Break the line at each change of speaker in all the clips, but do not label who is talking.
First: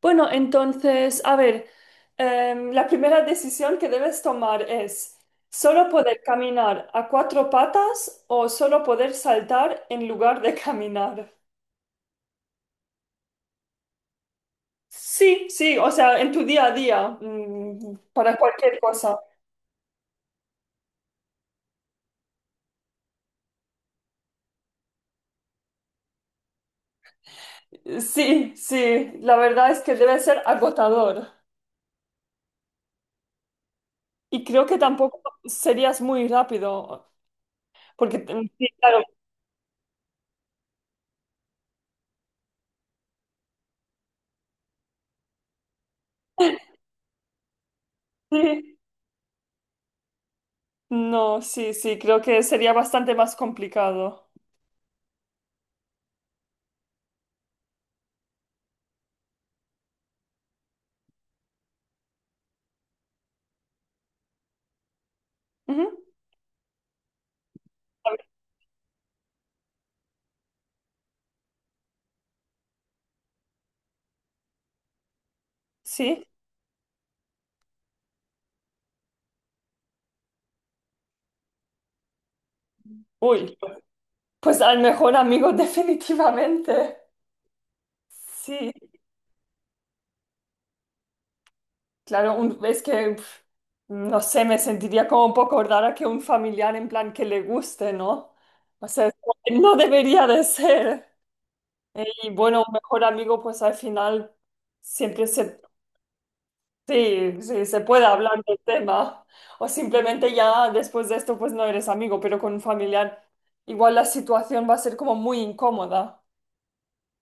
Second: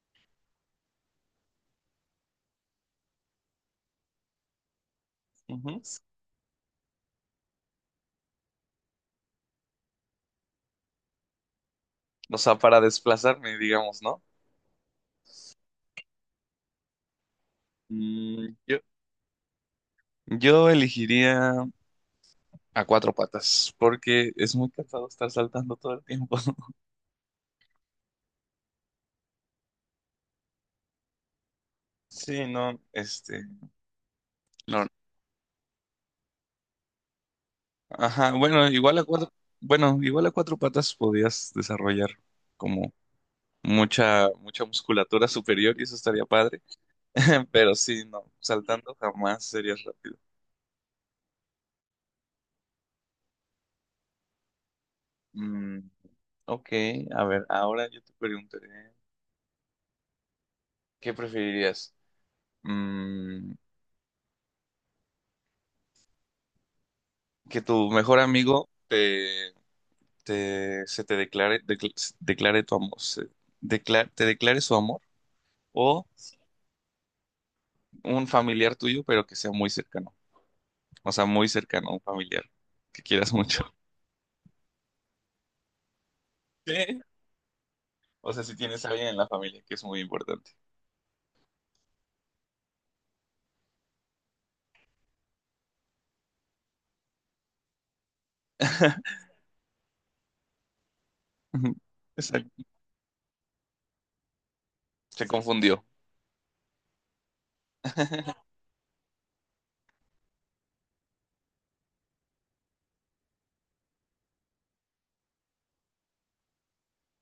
Bueno, entonces, a ver, la primera decisión que debes tomar es
Ujú.
solo poder caminar a cuatro patas o solo poder saltar en lugar de caminar.
O sea, para desplazarme, digamos, ¿no?
Sí, sí, o sea, en tu día a día, para
Mm, yo,
cualquier cosa.
yo elegiría a cuatro patas, porque es muy cansado estar saltando todo el tiempo.
Sí, sí, la verdad es que debe ser agotador.
Sí, no,
Y creo que
no.
tampoco serías muy rápido, porque,
Ajá, bueno,
sí,
igual
claro,
a cuatro, bueno, igual a cuatro patas podías desarrollar como mucha musculatura superior y eso estaría padre. Pero sí, no,
sí,
saltando jamás serías rápido.
no, sí, sí, creo que sería bastante más complicado.
Mm, Ok, a ver, ahora yo te preguntaré, ¿qué preferirías? Mm,
Ujú.
¿Que tu
A
mejor
ver,
amigo te, te- se te declare, decl- se- declare tu amor, se- decla- te declare su amor? ¿O
sí.
un familiar tuyo, pero que sea muy cercano? O sea, muy cercano, un familiar que quieras
Uy,
mucho.
pues al mejor amigo
Sí.
definitivamente.
O sea, si
Sí,
tienes a alguien en la familia, que es muy importante.
claro, es que, pf, no sé, me sentiría como un poco rara que un familiar en plan que le guste, ¿no? O sea, es como que no debería de ser.
Ujú.
Y bueno,
Exacto.
un mejor amigo, pues al final
Se
siempre se,
confundió.
sí, sí, se puede hablar del tema. O simplemente ya después de esto, pues no eres amigo, pero con un familiar igual la situación va a ser como muy incómoda.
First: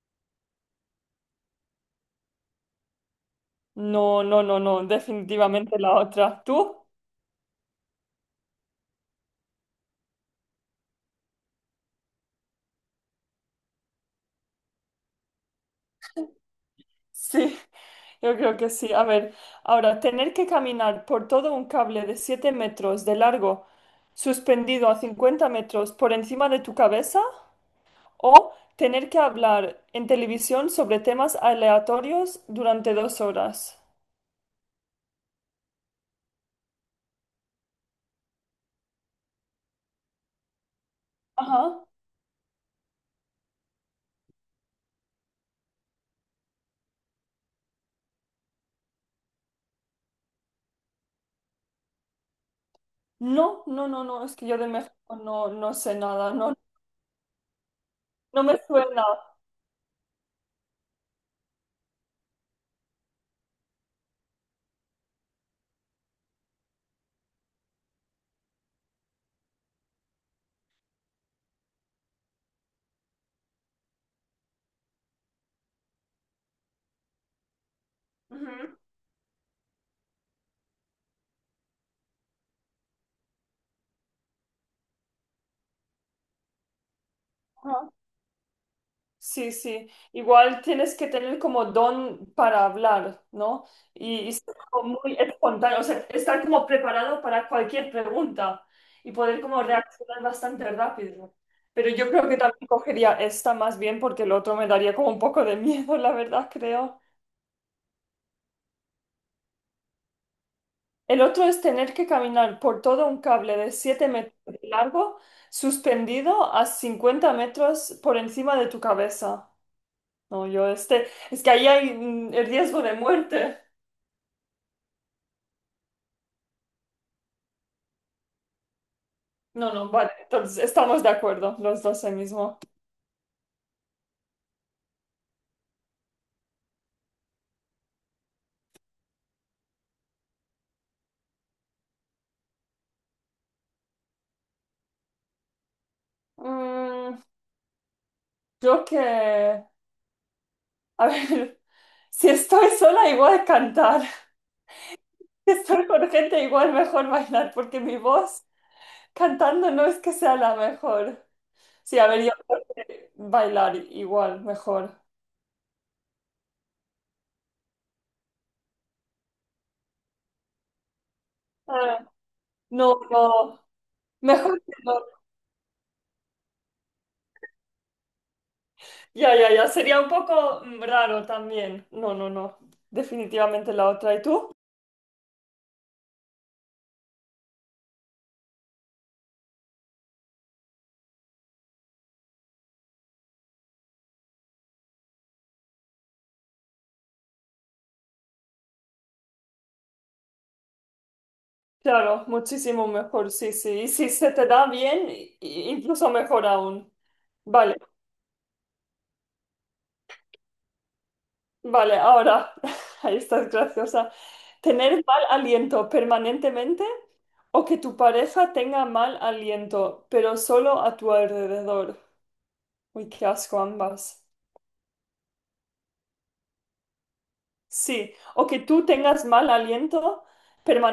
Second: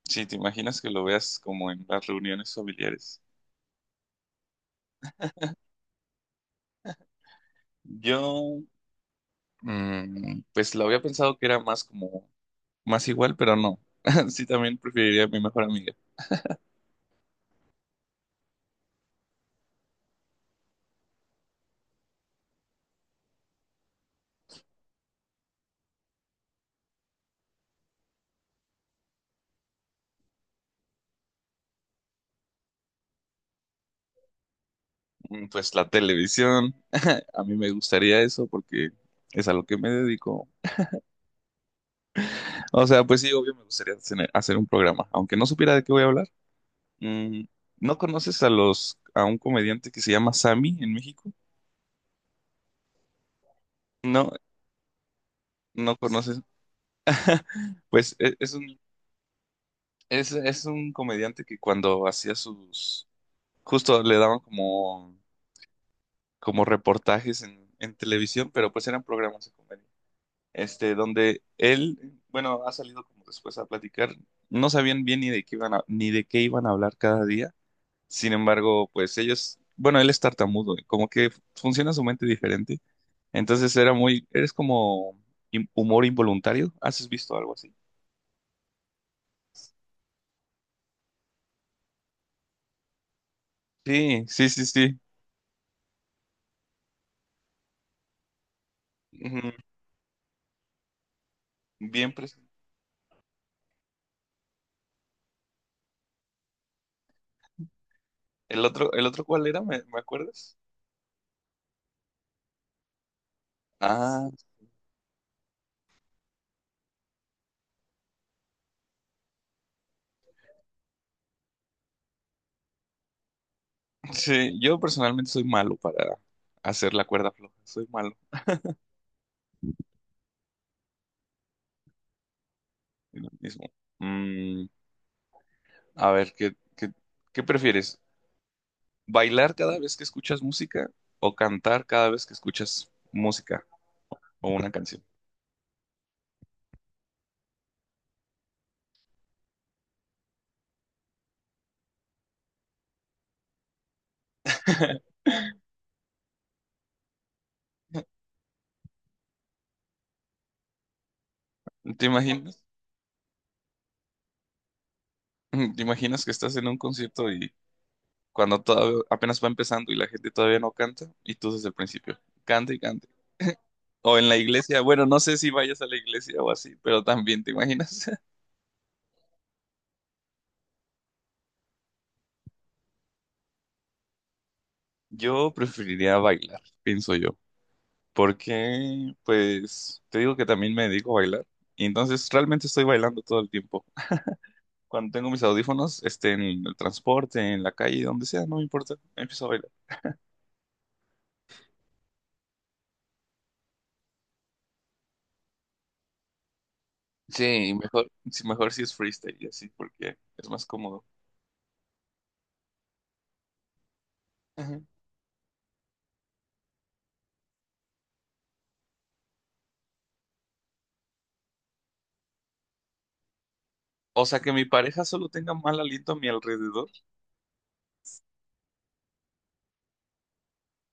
Sí, te imaginas que lo veas como en las reuniones familiares.
No, no, no, no, definitivamente la otra. ¿Tú?
Yo pues lo había pensado que era más más igual, pero no. Sí, también preferiría a mi mejor amiga.
Sí, yo creo que sí. A ver, ahora, tener que caminar por todo un cable de 7 metros de largo, suspendido a 50 metros por encima de tu cabeza, o tener que hablar en televisión sobre temas aleatorios durante 2 horas.
Pues la televisión, a mí me gustaría eso porque es a lo que me dedico.
Ajá.
O sea, pues sí, obvio me gustaría hacer un programa, aunque no supiera de qué voy a hablar. Mm, ¿No conoces a un comediante que se llama Sammy en México?
No, no, no, no,
No,
es que yo de México no, no sé
no
nada,
conoces.
no,
Pues
no me suena.
es un comediante que cuando hacía justo le daban como reportajes en televisión, pero pues eran programas de comedia. Este, donde él, bueno, ha salido como después a platicar, no sabían bien ni de qué iban a, ni de qué iban a hablar cada día. Sin
Ujú.
embargo, pues ellos, bueno, él es tartamudo, y como que funciona su mente diferente. Entonces era muy, eres como im- humor involuntario. ¿Has visto algo así?
Ajá. Sí, sí. Igual tienes que tener como don para hablar, ¿no?
Sí,
Y
sí,
ser
sí, sí.
como muy espontáneo, o sea, estar como preparado para cualquier pregunta y poder
Ujú.
como reaccionar bastante rápido. Pero yo
Bien
creo que
presente.
también cogería esta más bien porque el otro me daría como un poco de miedo, la verdad, creo.
El otro cuál era? ¿Me, me acuerdas?
El otro es tener que caminar por todo un cable de siete
Ah.
metros de largo, suspendido a 50 metros por encima de tu cabeza. No, yo este, es que ahí hay el riesgo de muerte.
Sí, yo personalmente soy malo para hacer la cuerda floja. Soy malo
No, no, vale, entonces estamos de acuerdo, los dos ahí mismo.
en lo mismo. Mm, a ver, ¿qué prefieres? ¿Bailar cada vez que escuchas música o cantar cada vez que escuchas música o una canción?
Mm, yo que, a ver, si estoy sola igual cantar, si estoy con gente igual mejor bailar, porque mi voz cantando no es que sea la mejor. Sí,
¿Te
a ver, yo
imaginas?
creo que bailar igual mejor.
¿Te imaginas que estás en un concierto y cuando apenas va empezando y la gente todavía no canta y tú desde el
Ah,
principio, canta y
no,
canta?
no,
O en la
mejor que
iglesia,
no.
bueno, no sé si vayas a la iglesia o así, pero también te imaginas.
Ya, ya, ya, sería un poco raro también. No, no, no, definitivamente la otra. ¿Y tú?
Yo preferiría bailar, pienso yo, porque pues te digo que también me dedico a bailar y entonces realmente estoy bailando todo el tiempo. Cuando tengo mis audífonos, este, en el transporte, en la calle, donde sea, no me importa, empiezo a bailar.
Claro, muchísimo mejor, sí, sí. Y si se te da bien, incluso mejor aún.
Sí, y
Vale,
mejor, sí, mejor si es freestyle y así, porque es más cómodo.
vale, ahora, ahí estás graciosa.
Ajá.
¿Tener mal aliento permanentemente o que tu pareja tenga mal aliento, pero solo a tu alrededor? Uy, qué asco ambas.
O sea, que mi pareja solo tenga mal aliento a mi alrededor,
Sí, o que tú tengas mal aliento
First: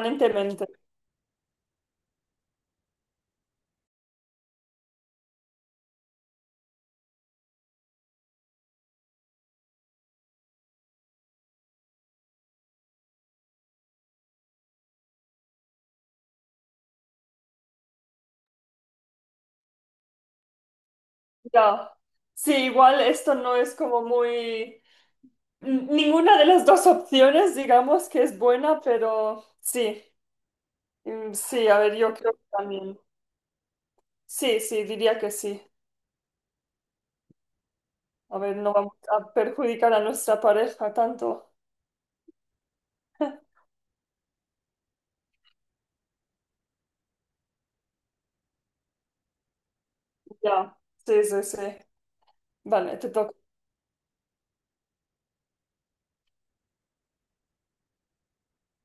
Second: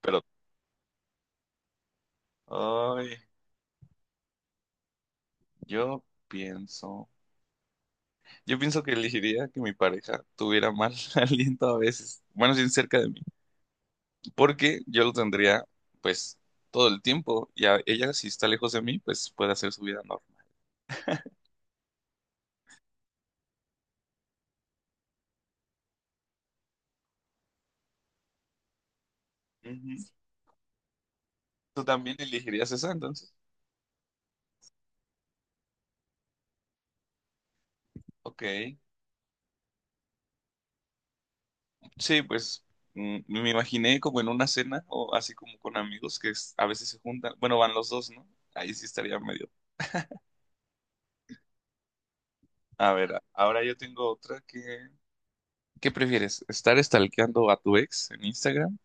pero, ay, yo pienso, yo pienso que elegiría que mi pareja tuviera mal aliento a veces, bueno, sin cerca de mí, porque yo lo tendría pues todo el tiempo y a ella si está lejos de mí pues puede hacer su vida normal.
Ya. Sí, igual esto no es como muy... Ninguna de las dos opciones, digamos que es buena, pero sí,
Ujú.
Sí, a
¿Tú
ver, yo
también
creo que
elegirías esa
también.
entonces?
Sí, sí, diría que sí. A
Ok.
ver, no vamos a perjudicar a nuestra pareja tanto.
Sí, pues me imaginé como en una cena o así como con amigos que a veces se juntan, bueno, van los dos, ¿no? Ahí sí estaría medio.
Ya, sí, sí, sí.
A
Vale, te
ver,
toca.
ahora yo tengo otra que ¿qué prefieres? ¿Estar stalkeando a tu ex en Instagram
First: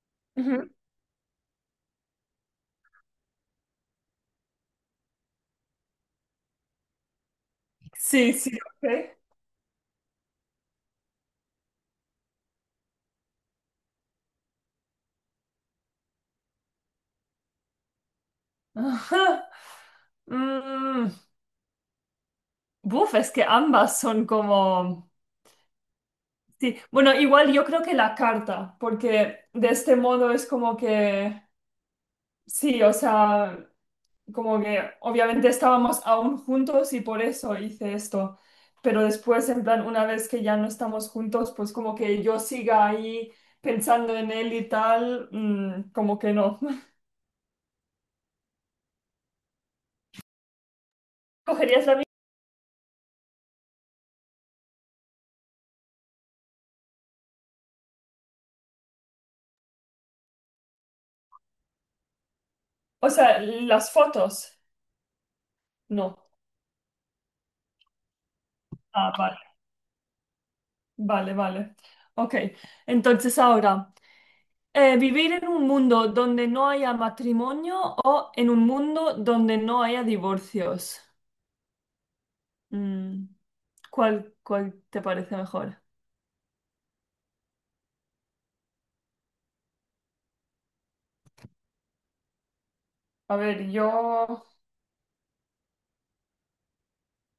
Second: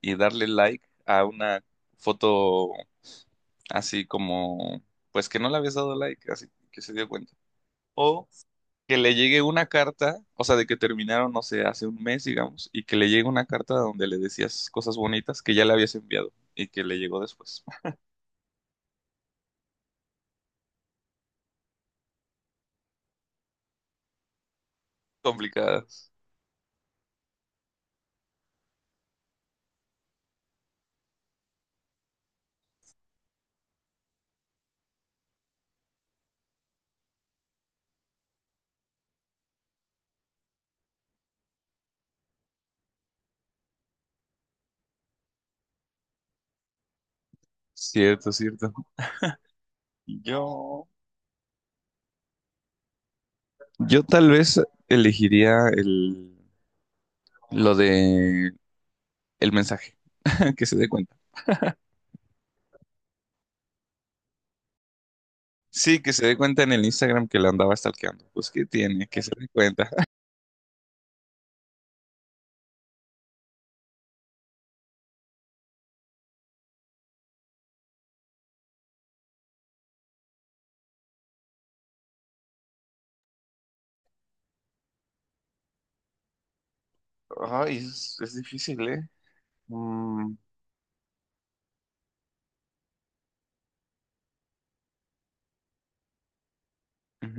y darle
Ujú.
like a una foto así como, pues que no le habías dado like, así que se dio cuenta? ¿O
Sí, sí,
que le
ok.
llegue una carta, o sea, de que terminaron, no sé, hace un mes, digamos, y que le llegue una carta donde le decías cosas bonitas que ya le habías enviado y que le llegó después?
Ajá. Mm, buf, es que ambas son como...
Complicadas.
Sí, bueno, igual yo creo que la carta, porque de este modo es como que... Sí, o sea, como que obviamente estábamos aún juntos y por eso hice esto, pero después, en plan, una vez que ya no estamos juntos, pues como que yo siga ahí pensando en él y tal, como que no.
Cierto, cierto. Yo,
¿Cogerías la misma?
yo tal vez elegiría lo de el mensaje, que se dé cuenta.
O sea, las fotos,
Sí, que
no.
se dé cuenta en el Instagram que la andaba stalkeando. Pues, ¿qué tiene?
Ah,
Que se
vale,
dé cuenta.
vale, vale. Ok, entonces ahora, ¿vivir en un mundo donde no haya matrimonio o en un mundo donde no haya divorcios? Mm. ¿Cuál, cuál te parece mejor?
Ay, es difícil, ¿eh? Mm.
A ver, yo,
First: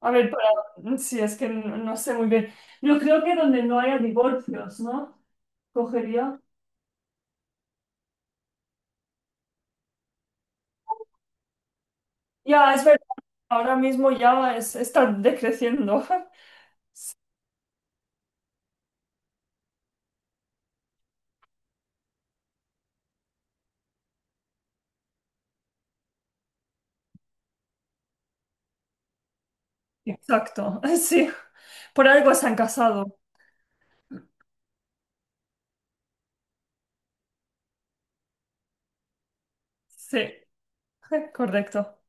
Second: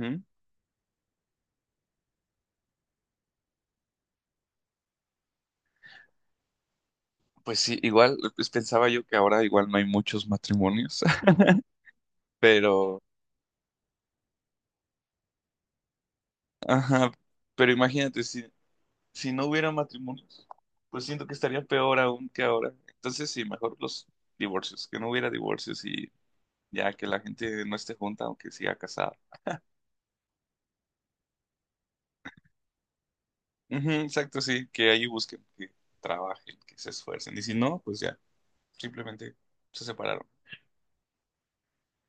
a ver, para, sí, es que no, no sé muy bien. Yo creo que donde no haya divorcios, ¿no? Cogería.
Pues sí, igual, pues pensaba yo que ahora igual no hay muchos matrimonios,
Ya, es
pero,
verdad, ahora mismo ya es, está decreciendo.
ajá, pero imagínate, si no hubiera matrimonios, pues siento que estaría peor aún que ahora. Entonces sí, mejor los divorcios, que no hubiera divorcios y ya que la gente no esté junta, aunque siga casada.
Exacto, sí. Por algo se han casado.
Ujú, exacto, sí, que ahí busquen, que trabajen, que se esfuercen. Y si no, pues ya, simplemente se
Sí,
separaron.
correcto.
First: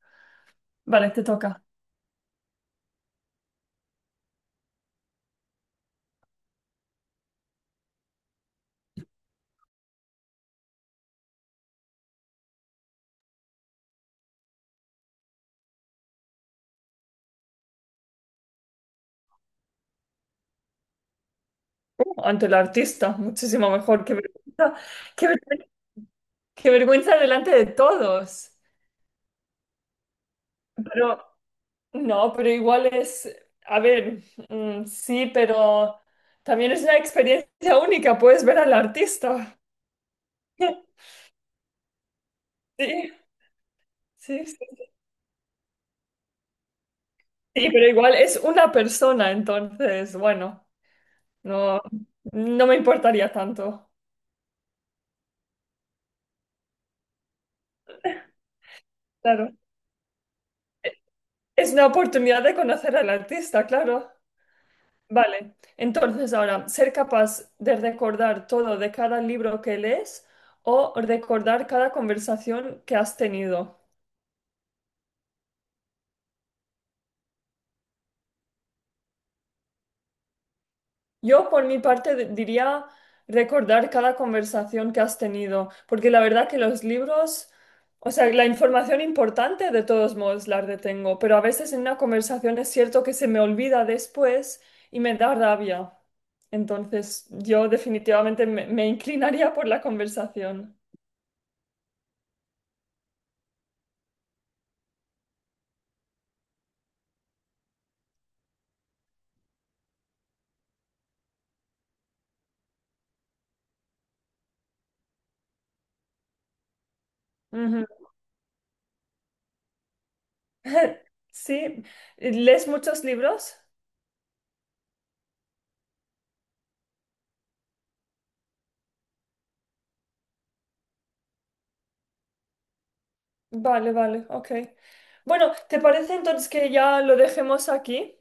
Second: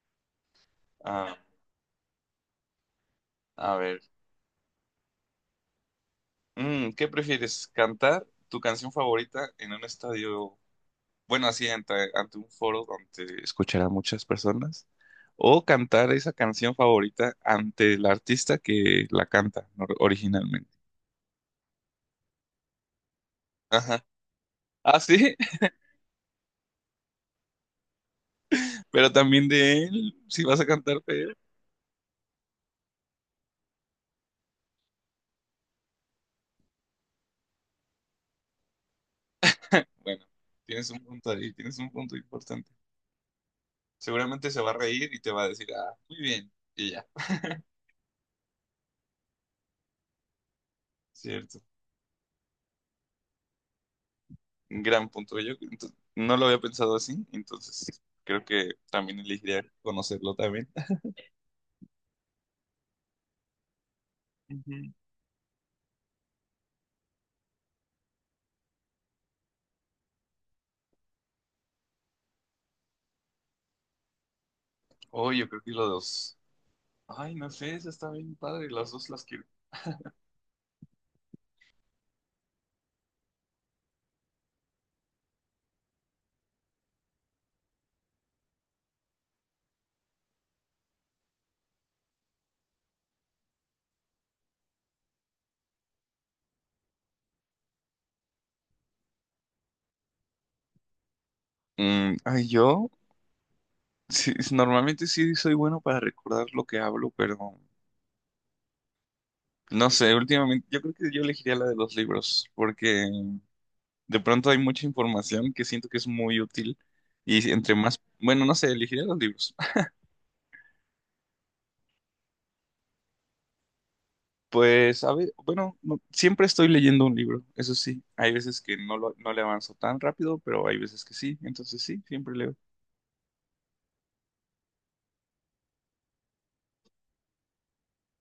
Vale, te
Ah,
toca.
a ver, ¿qué prefieres? ¿Cantar tu canción favorita en un estadio, bueno, así ante, ante un foro donde escucharán muchas personas? ¿O cantar esa canción favorita ante el artista que la canta originalmente?
Ante el artista, muchísimo mejor.
Ajá.
Qué vergüenza,
Ah,
qué
sí,
vergüenza, qué vergüenza delante de todos.
pero también de él, si vas a cantar de
Pero
él.
No, pero igual es, a ver, sí, pero también es una experiencia única, puedes ver al artista.
Bueno, tienes un punto ahí, tienes un punto importante.
Sí, sí,
Seguramente
sí,
se va a
sí,
reír y te va a decir, ah, muy bien, y ya.
sí, pero igual es una persona, entonces, bueno,
Cierto.
no, no me importaría tanto.
Gran punto. Yo no lo había pensado así, entonces creo que también
Claro.
elegiría conocerlo también.
Es una oportunidad de conocer al artista, claro.
Ujú.
Vale, entonces ahora, ser capaz de recordar todo de cada libro que lees o recordar cada conversación que has tenido.
Oh, yo creo que los dos. Ay, no sé, esa está bien padre, las dos las quiero.
Yo, por mi parte, diría recordar cada conversación que has tenido, porque la verdad que los libros, o sea, la información importante de todos modos la retengo, pero a veces en una conversación es cierto que se me olvida después y me da rabia. Entonces, yo definitivamente me, me inclinaría por la conversación.
Mm, ay, yo sí, normalmente sí soy bueno para recordar lo que hablo, pero no sé, últimamente yo creo que yo elegiría la de los libros, porque de pronto hay mucha información que siento que es muy útil y entre
Ujú.
más, bueno, no sé, elegiría los libros.
Sí, ¿lees muchos libros?
Pues, a ver, bueno, siempre estoy leyendo un libro, eso sí. Hay veces que no, no le avanzo tan rápido, pero hay veces que sí, entonces sí, siempre leo.
Vale, vale, ok. Bueno, ¿te parece entonces que ya lo dejemos aquí?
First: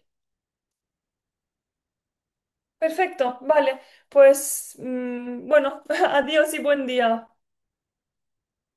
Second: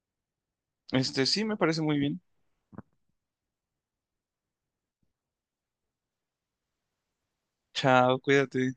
Este, sí, me parece muy bien.
Perfecto, vale. Pues bueno, adiós y buen día.
Chao, cuídate.